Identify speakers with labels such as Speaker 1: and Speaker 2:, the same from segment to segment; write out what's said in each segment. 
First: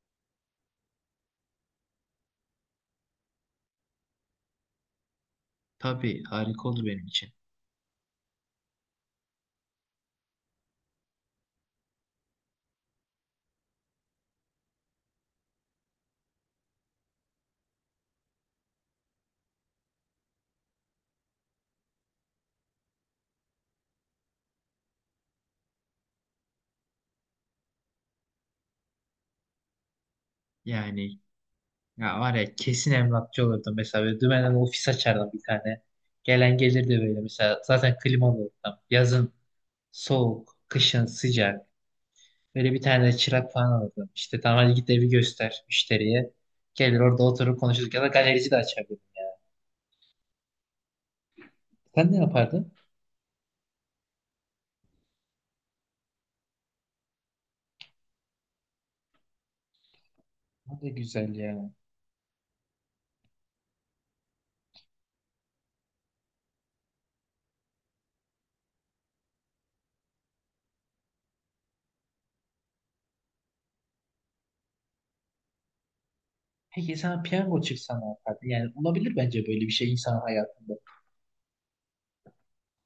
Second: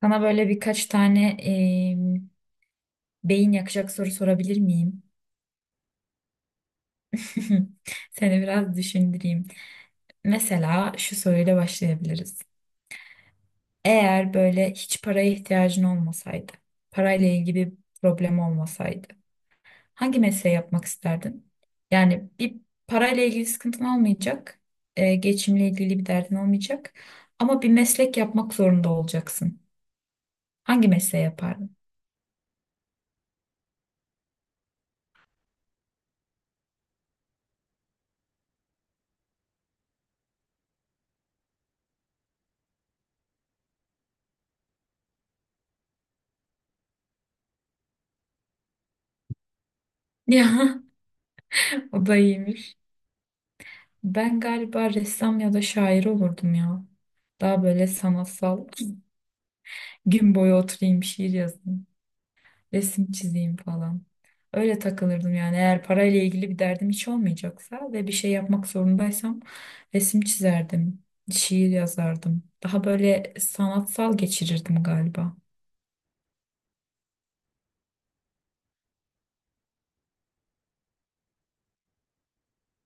Speaker 1: Sana böyle birkaç tane beyin yakacak soru sorabilir miyim?
Speaker 2: Tabii harika olur benim için.
Speaker 1: Seni biraz düşündüreyim. Mesela şu soruyla başlayabiliriz. Eğer böyle hiç paraya ihtiyacın olmasaydı, parayla ilgili bir problem olmasaydı, hangi mesleği yapmak isterdin? Yani bir parayla ilgili sıkıntın olmayacak, geçimle ilgili bir derdin olmayacak ama bir meslek yapmak zorunda olacaksın. Hangi
Speaker 2: Yani
Speaker 1: mesleği yapardın?
Speaker 2: ya var ya kesin emlakçı olurdum mesela. Böyle dümenden ofis açardım bir tane. Gelen gelirdi böyle mesela. Zaten klimalı ortam. Yazın soğuk, kışın sıcak. Böyle bir tane de çırak falan alırdım. İşte tamam, hadi git evi göster müşteriye. Gelir orada oturup konuşuruz. Ya da galerici de açardım.
Speaker 1: Ya, o
Speaker 2: Sen ne
Speaker 1: da
Speaker 2: yapardın?
Speaker 1: iyiymiş. Ben galiba ressam ya da şair olurdum ya. Daha böyle sanatsal. Gün boyu
Speaker 2: O da
Speaker 1: oturayım, şiir
Speaker 2: güzel ya.
Speaker 1: yazayım, resim çizeyim falan. Öyle takılırdım yani. Eğer parayla ilgili bir derdim hiç olmayacaksa ve bir şey yapmak zorundaysam resim çizerdim, şiir yazardım. Daha böyle sanatsal geçirirdim galiba.
Speaker 2: Peki sana piyango çıksa ne yapardın? Yani olabilir bence böyle bir şey insan hayatında.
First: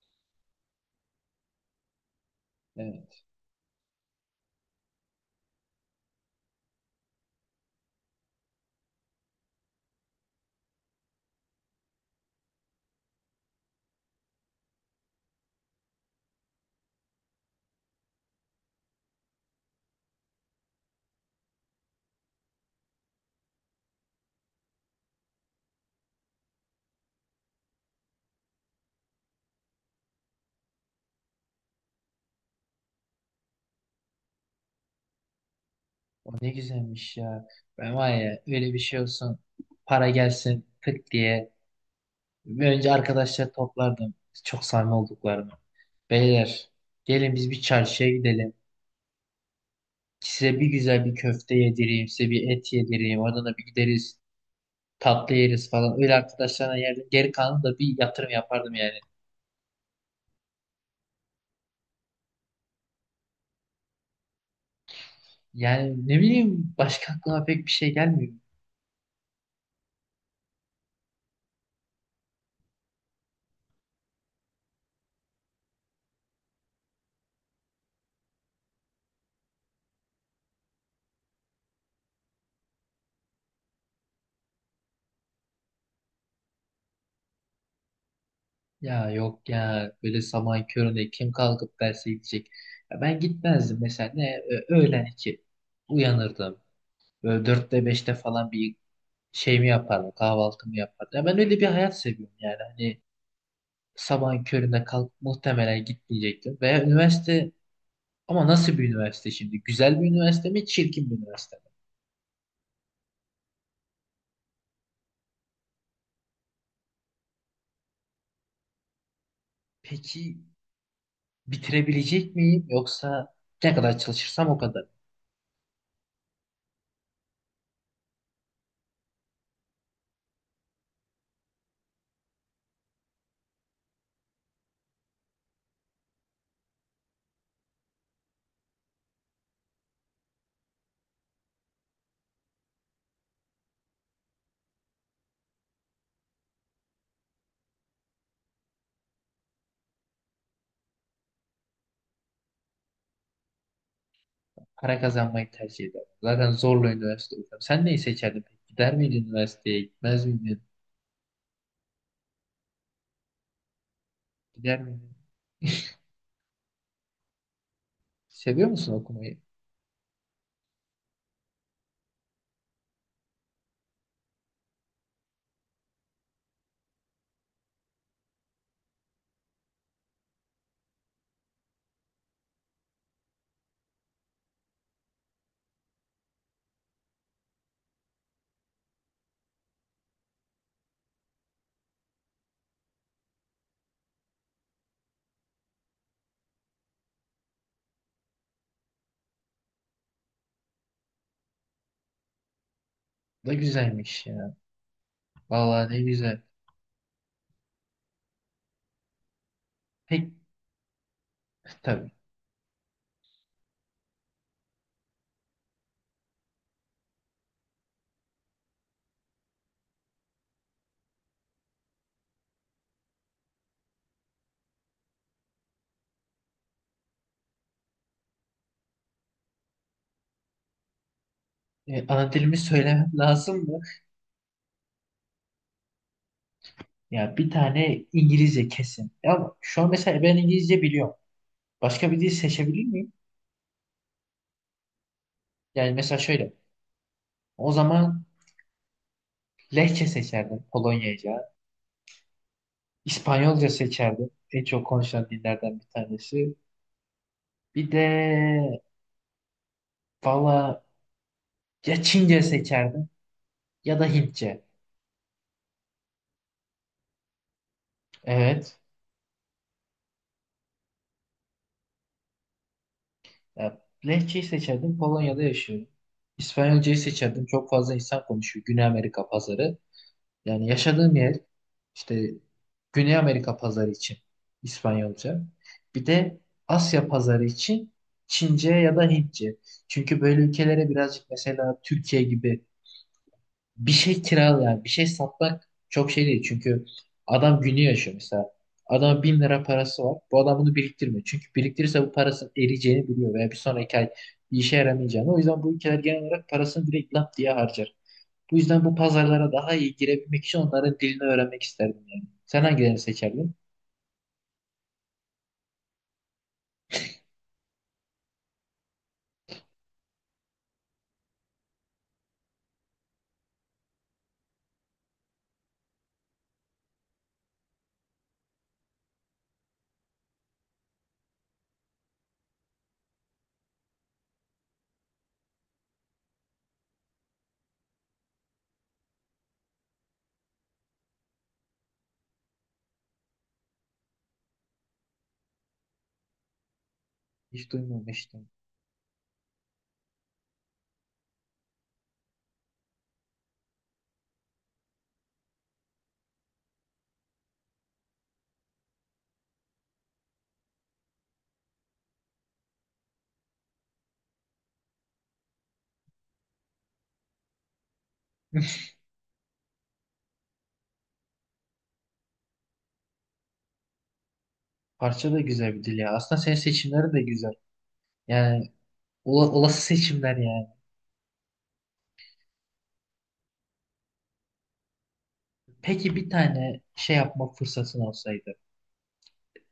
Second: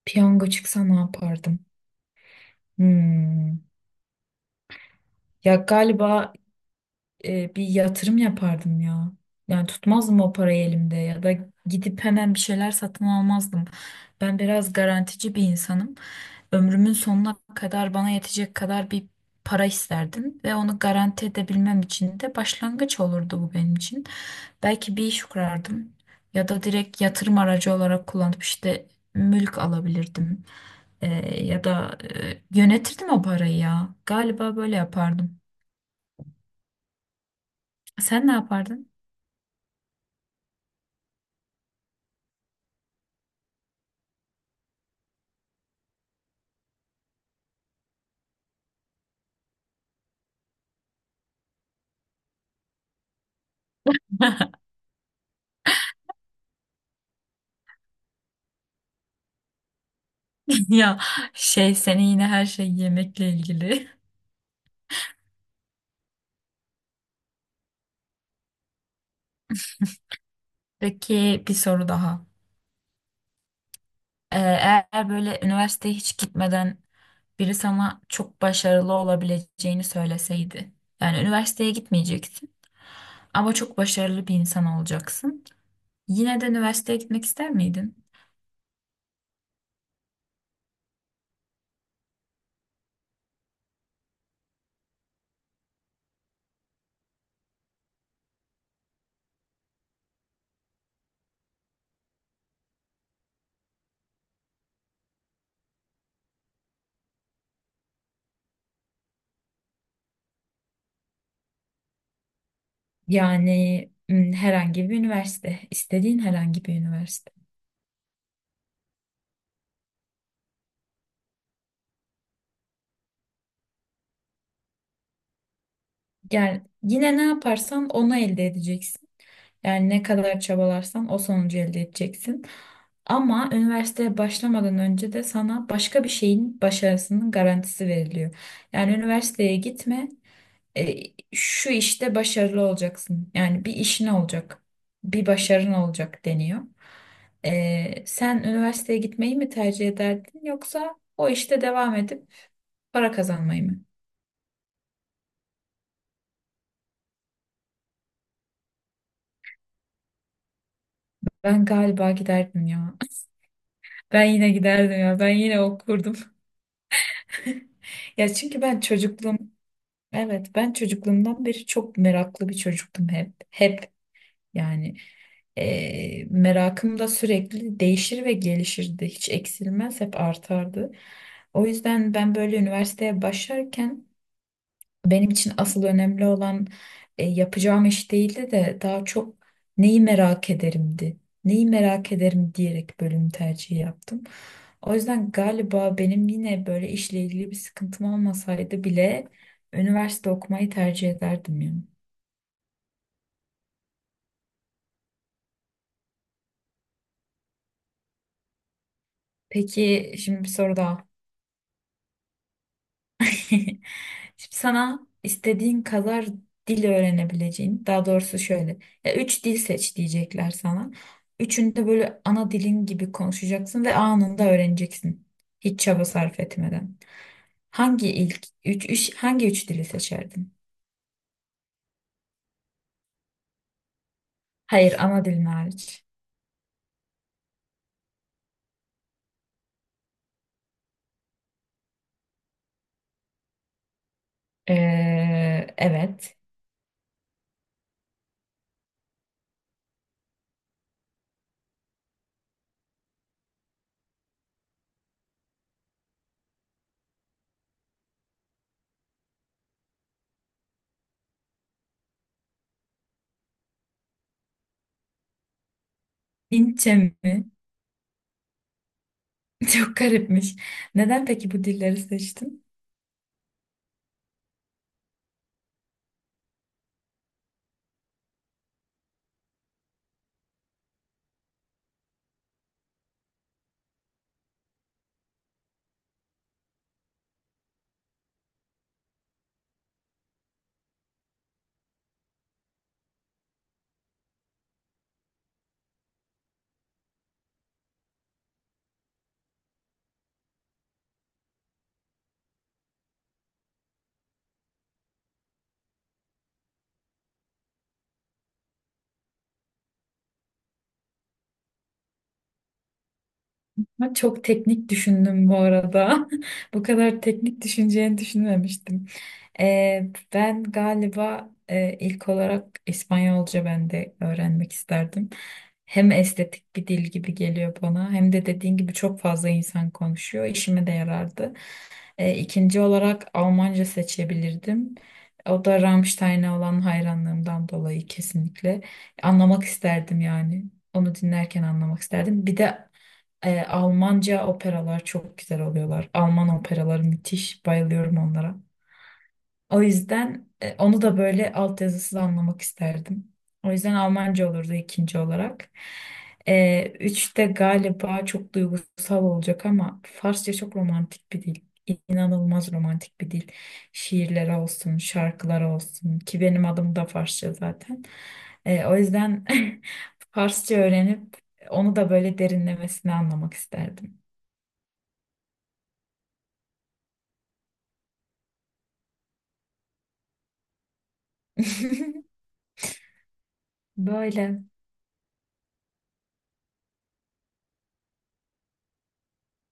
Speaker 1: Piyango çıksa ne yapardım? Hmm. Ya galiba bir yatırım yapardım ya. Yani tutmazdım o parayı elimde ya da gidip hemen bir şeyler satın almazdım. Ben biraz garantici bir insanım. Ömrümün sonuna kadar bana yetecek kadar bir para isterdim ve onu garanti edebilmem için de başlangıç olurdu bu benim için. Belki bir iş kurardım ya da direkt yatırım aracı olarak kullanıp işte mülk alabilirdim. E, Ya da yönetirdim o parayı ya. Galiba böyle yapardım.
Speaker 2: O ne güzelmiş ya. Ben var
Speaker 1: Sen ne
Speaker 2: ya öyle bir
Speaker 1: yapardın?
Speaker 2: şey olsun. Para gelsin tık diye. Önce arkadaşlar toplardım. Çok sarma olduklarını. Beyler, gelin biz bir çarşıya gidelim. Size bir güzel bir köfte yedireyim. Size bir et yedireyim. Oradan da bir gideriz. Tatlı yeriz falan. Öyle arkadaşlarına yerdim. Geri kalanı da bir yatırım yapardım yani.
Speaker 1: Ya şey senin yine her şey yemekle ilgili.
Speaker 2: Yani ne bileyim, başka aklıma pek bir şey gelmiyor.
Speaker 1: Peki bir soru daha. Eğer böyle üniversiteye hiç gitmeden biri sana çok başarılı olabileceğini söyleseydi. Yani üniversiteye gitmeyeceksin ama çok başarılı bir insan olacaksın. Yine de üniversiteye gitmek ister miydin?
Speaker 2: Ya yok ya, böyle sabahın köründe kim kalkıp derse gidecek? Ya ben gitmezdim mesela, ne öğlen iki uyanırdım. Böyle dörtte beşte falan bir şeyimi yapardım, kahvaltımı yapardım. Ya ben öyle bir hayat seviyorum yani, hani sabahın köründe kalk, muhtemelen gitmeyecektim. Veya üniversite, ama nasıl bir üniversite şimdi? Güzel bir üniversite mi, çirkin bir üniversite mi?
Speaker 1: Yani herhangi bir üniversite, istediğin herhangi bir üniversite.
Speaker 2: Peki bitirebilecek miyim, yoksa ne kadar çalışırsam o kadar?
Speaker 1: Yani yine ne yaparsan onu elde edeceksin. Yani ne kadar çabalarsan o sonucu elde edeceksin. Ama üniversiteye başlamadan önce de sana başka bir şeyin başarısının garantisi veriliyor. Yani üniversiteye gitme, e, şu işte başarılı olacaksın. Yani bir işin olacak, bir başarın olacak deniyor. Sen üniversiteye gitmeyi mi tercih ederdin yoksa o işte devam edip para kazanmayı mı?
Speaker 2: Para kazanmayı tercih ederdim. Zaten zorla üniversite okuyorum. Sen neyi seçerdin peki? Gider miydin üniversiteye? Gitmez miydin?
Speaker 1: Ben galiba giderdim ya. Ben yine
Speaker 2: Gider
Speaker 1: giderdim
Speaker 2: miydin?
Speaker 1: ya. Ben yine okurdum. Ya çünkü
Speaker 2: Seviyor
Speaker 1: ben
Speaker 2: musun
Speaker 1: çocukluğum.
Speaker 2: okumayı?
Speaker 1: Evet, ben çocukluğumdan beri çok meraklı bir çocuktum hep. Hep yani merakım da sürekli değişir ve gelişirdi. Hiç eksilmez, hep artardı. O yüzden ben böyle üniversiteye başlarken benim için asıl önemli olan yapacağım iş değildi de daha çok neyi merak ederimdi. Neyi merak ederim diyerek bölüm tercihi yaptım. O yüzden galiba benim yine böyle işle ilgili bir sıkıntım olmasaydı bile üniversite okumayı tercih ederdim yani.
Speaker 2: Ne güzelmiş ya. Vallahi ne güzel.
Speaker 1: Peki
Speaker 2: Pek
Speaker 1: şimdi bir soru daha.
Speaker 2: tabii.
Speaker 1: Şimdi sana istediğin kadar dil öğrenebileceğin, daha doğrusu şöyle, ya üç dil seç diyecekler sana. Üçünü de böyle ana dilin gibi konuşacaksın ve anında öğreneceksin. Hiç çaba sarf etmeden. Hangi üç dili seçerdin?
Speaker 2: Ana dilimi söylemem lazım mı?
Speaker 1: Hayır, ana dilin hariç.
Speaker 2: Ya bir tane İngilizce kesin. Ya şu an mesela ben İngilizce biliyorum. Başka bir dil seçebilir miyim?
Speaker 1: Ee,
Speaker 2: Yani mesela
Speaker 1: evet.
Speaker 2: şöyle. O zaman Lehçe seçerdim, Polonyaca. İspanyolca seçerdim. En çok konuşulan dillerden bir tanesi. Bir de, valla, ya Çince seçerdim ya da Hintçe.
Speaker 1: Hintçe mi?
Speaker 2: Evet.
Speaker 1: Çok garipmiş. Neden peki bu dilleri seçtin?
Speaker 2: Ya, Lehçeyi seçerdim. Polonya'da yaşıyorum. İspanyolcayı seçerdim. Çok fazla insan konuşuyor. Güney Amerika pazarı. Yani yaşadığım yer işte, Güney Amerika pazarı için İspanyolca. Bir de Asya pazarı için Çince ya da Hintçe. Çünkü böyle ülkelere birazcık, mesela Türkiye gibi, bir şey kiralı, yani bir şey satmak çok şey değil, çünkü adam günü yaşıyor mesela. Adam 1.000 lira parası var. Bu adam bunu biriktirmiyor. Çünkü biriktirirse bu parasının eriyeceğini biliyor, veya bir sonraki ay bir işe yaramayacağını. O yüzden bu ülkeler genel olarak parasını direkt lap diye harcar. Bu yüzden bu pazarlara daha iyi girebilmek için onların dilini öğrenmek isterdim yani. Sen hangilerini seçerdin?
Speaker 1: Ama çok teknik düşündüm bu arada. Bu kadar teknik düşüneceğini düşünmemiştim. Ben galiba ilk olarak İspanyolca ben de öğrenmek isterdim. Hem estetik bir dil gibi geliyor bana hem de dediğin gibi çok fazla insan konuşuyor. İşime de yarardı. İkinci olarak Almanca seçebilirdim. O da Rammstein'e olan hayranlığımdan dolayı kesinlikle. Anlamak isterdim yani. Onu dinlerken anlamak isterdim. Bir de Almanca operalar çok güzel oluyorlar. Alman operaları müthiş.
Speaker 2: Hiç
Speaker 1: Bayılıyorum
Speaker 2: duymamıştım.
Speaker 1: onlara. O yüzden onu da böyle altyazısız anlamak isterdim. O yüzden Almanca olurdu ikinci olarak. Üçte galiba çok duygusal olacak ama Farsça çok romantik bir dil. İnanılmaz romantik bir dil. Şiirler olsun, şarkılar olsun ki benim adım da Farsça zaten. O yüzden Farsça öğrenip onu da böyle derinlemesine anlamak isterdim.
Speaker 2: Parça da güzel bir dil ya. Aslında senin seçimlerin de güzel. Yani olası seçimler yani.
Speaker 1: Böyle.
Speaker 2: Peki bir tane şey yapma fırsatın olsaydı,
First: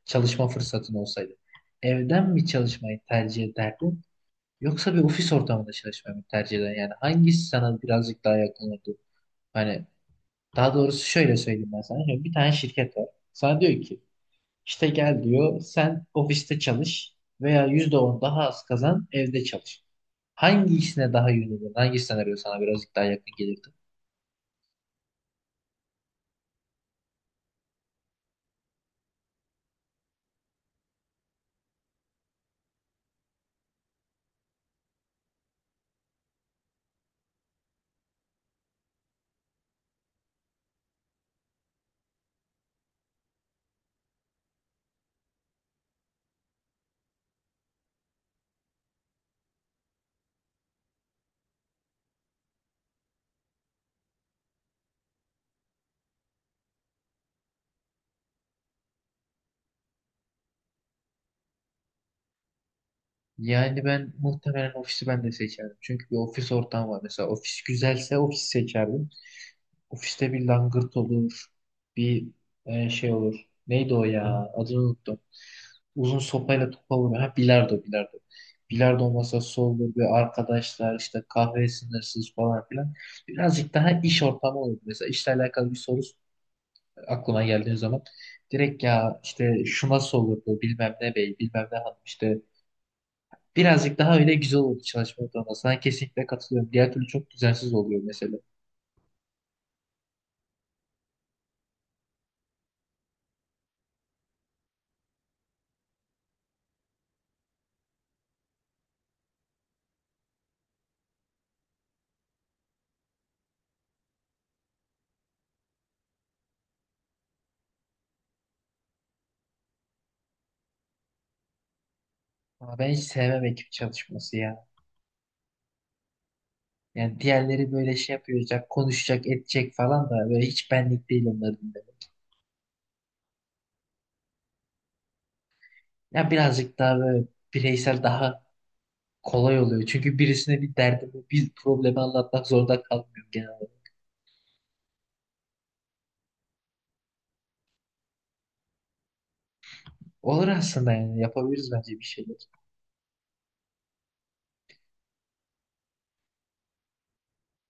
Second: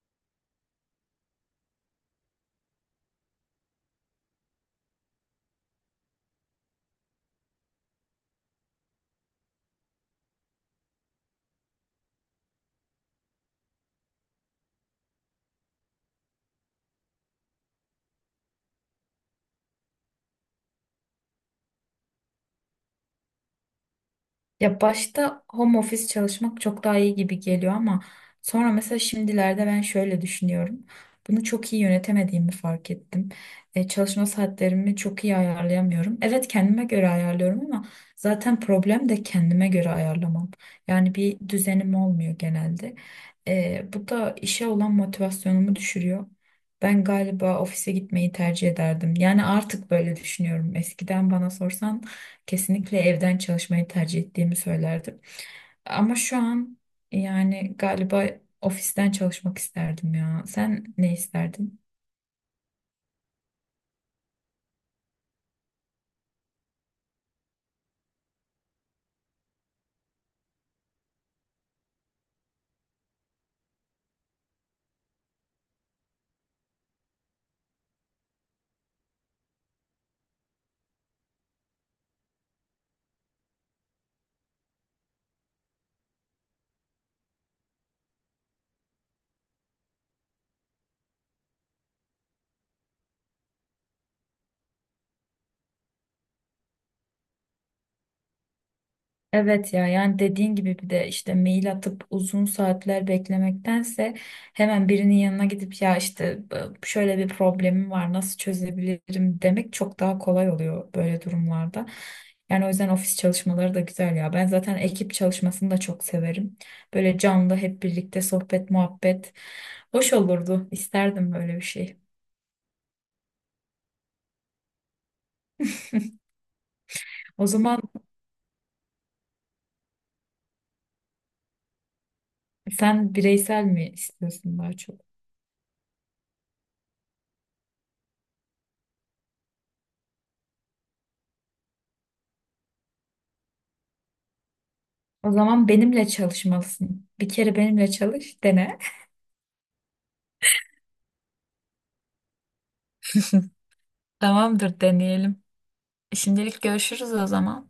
Speaker 2: çalışma fırsatın olsaydı, evden mi çalışmayı tercih ederdin yoksa bir ofis ortamında çalışmayı mı tercih ederdin? Yani hangisi sana birazcık daha yakın olurdu? Hani, daha doğrusu şöyle söyleyeyim ben sana. Şimdi bir tane şirket var. Sana diyor ki, işte gel diyor sen ofiste çalış, veya %10 daha az kazan evde çalış. Hangi işine daha yönelirdin? Hangi senaryo sana birazcık daha yakın gelirdi?
Speaker 1: Ya başta home office çalışmak çok daha iyi gibi geliyor ama sonra mesela şimdilerde ben şöyle düşünüyorum. Bunu çok iyi yönetemediğimi fark ettim. Çalışma saatlerimi çok iyi ayarlayamıyorum. Evet, kendime göre ayarlıyorum ama zaten problem de kendime göre ayarlamam. Yani bir düzenim olmuyor genelde. Bu da işe olan motivasyonumu düşürüyor. Ben galiba ofise gitmeyi tercih ederdim. Yani artık böyle düşünüyorum. Eskiden bana sorsan kesinlikle evden çalışmayı tercih ettiğimi söylerdim. Ama şu an yani galiba ofisten çalışmak isterdim ya. Sen ne isterdin?
Speaker 2: Yani ben muhtemelen ofisi ben de seçerdim. Çünkü bir ofis ortamı var. Mesela ofis güzelse ofisi seçerdim. Ofiste bir langırt olur. Bir şey olur. Neydi o ya? Adını unuttum. Uzun sopayla topa vuruyor. Ha, bilardo, bilardo. Bilardo masası olur. Ve arkadaşlar işte kahve sınırsız falan filan. Birazcık daha iş ortamı olur. Mesela işle alakalı bir soru aklıma geldiği zaman, direkt ya işte şu nasıl olurdu bilmem ne bey, bilmem ne hanım işte, birazcık daha öyle güzel olur çalışma ortamına. Sana kesinlikle katılıyorum. Diğer türlü çok düzensiz oluyor mesela.
Speaker 1: Evet ya, yani dediğin gibi bir de işte mail atıp uzun saatler beklemektense hemen birinin yanına gidip ya işte şöyle bir problemim var, nasıl çözebilirim demek çok daha kolay oluyor böyle durumlarda. Yani o yüzden ofis çalışmaları da güzel ya. Ben zaten ekip çalışmasını da çok severim. Böyle canlı hep birlikte sohbet muhabbet hoş olurdu. İsterdim böyle bir şey.
Speaker 2: Ama ben hiç sevmem ekip çalışması ya. Yani
Speaker 1: O
Speaker 2: diğerleri
Speaker 1: zaman
Speaker 2: böyle şey yapacak, konuşacak, edecek falan da böyle hiç benlik değil onların dinlemek.
Speaker 1: sen bireysel mi istiyorsun daha çok?
Speaker 2: Ya birazcık daha böyle bireysel daha kolay oluyor. Çünkü birisine bir derdimi, bir problemi anlatmak zorunda kalmıyorum genel olarak.
Speaker 1: O zaman benimle çalışmalısın. Bir kere benimle çalış, dene.
Speaker 2: Olur aslında, yani yapabiliriz bence bir şeyler.
Speaker 1: Tamamdır, deneyelim. Şimdilik görüşürüz o zaman.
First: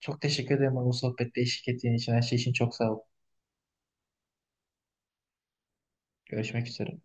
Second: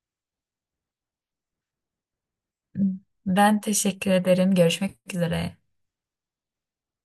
Speaker 2: Çok teşekkür ederim bana bu sohbette eşlik ettiğin için. Her şey için çok sağ ol.
Speaker 1: Ben teşekkür ederim. Görüşmek üzere.
Speaker 2: Görüşmek üzere.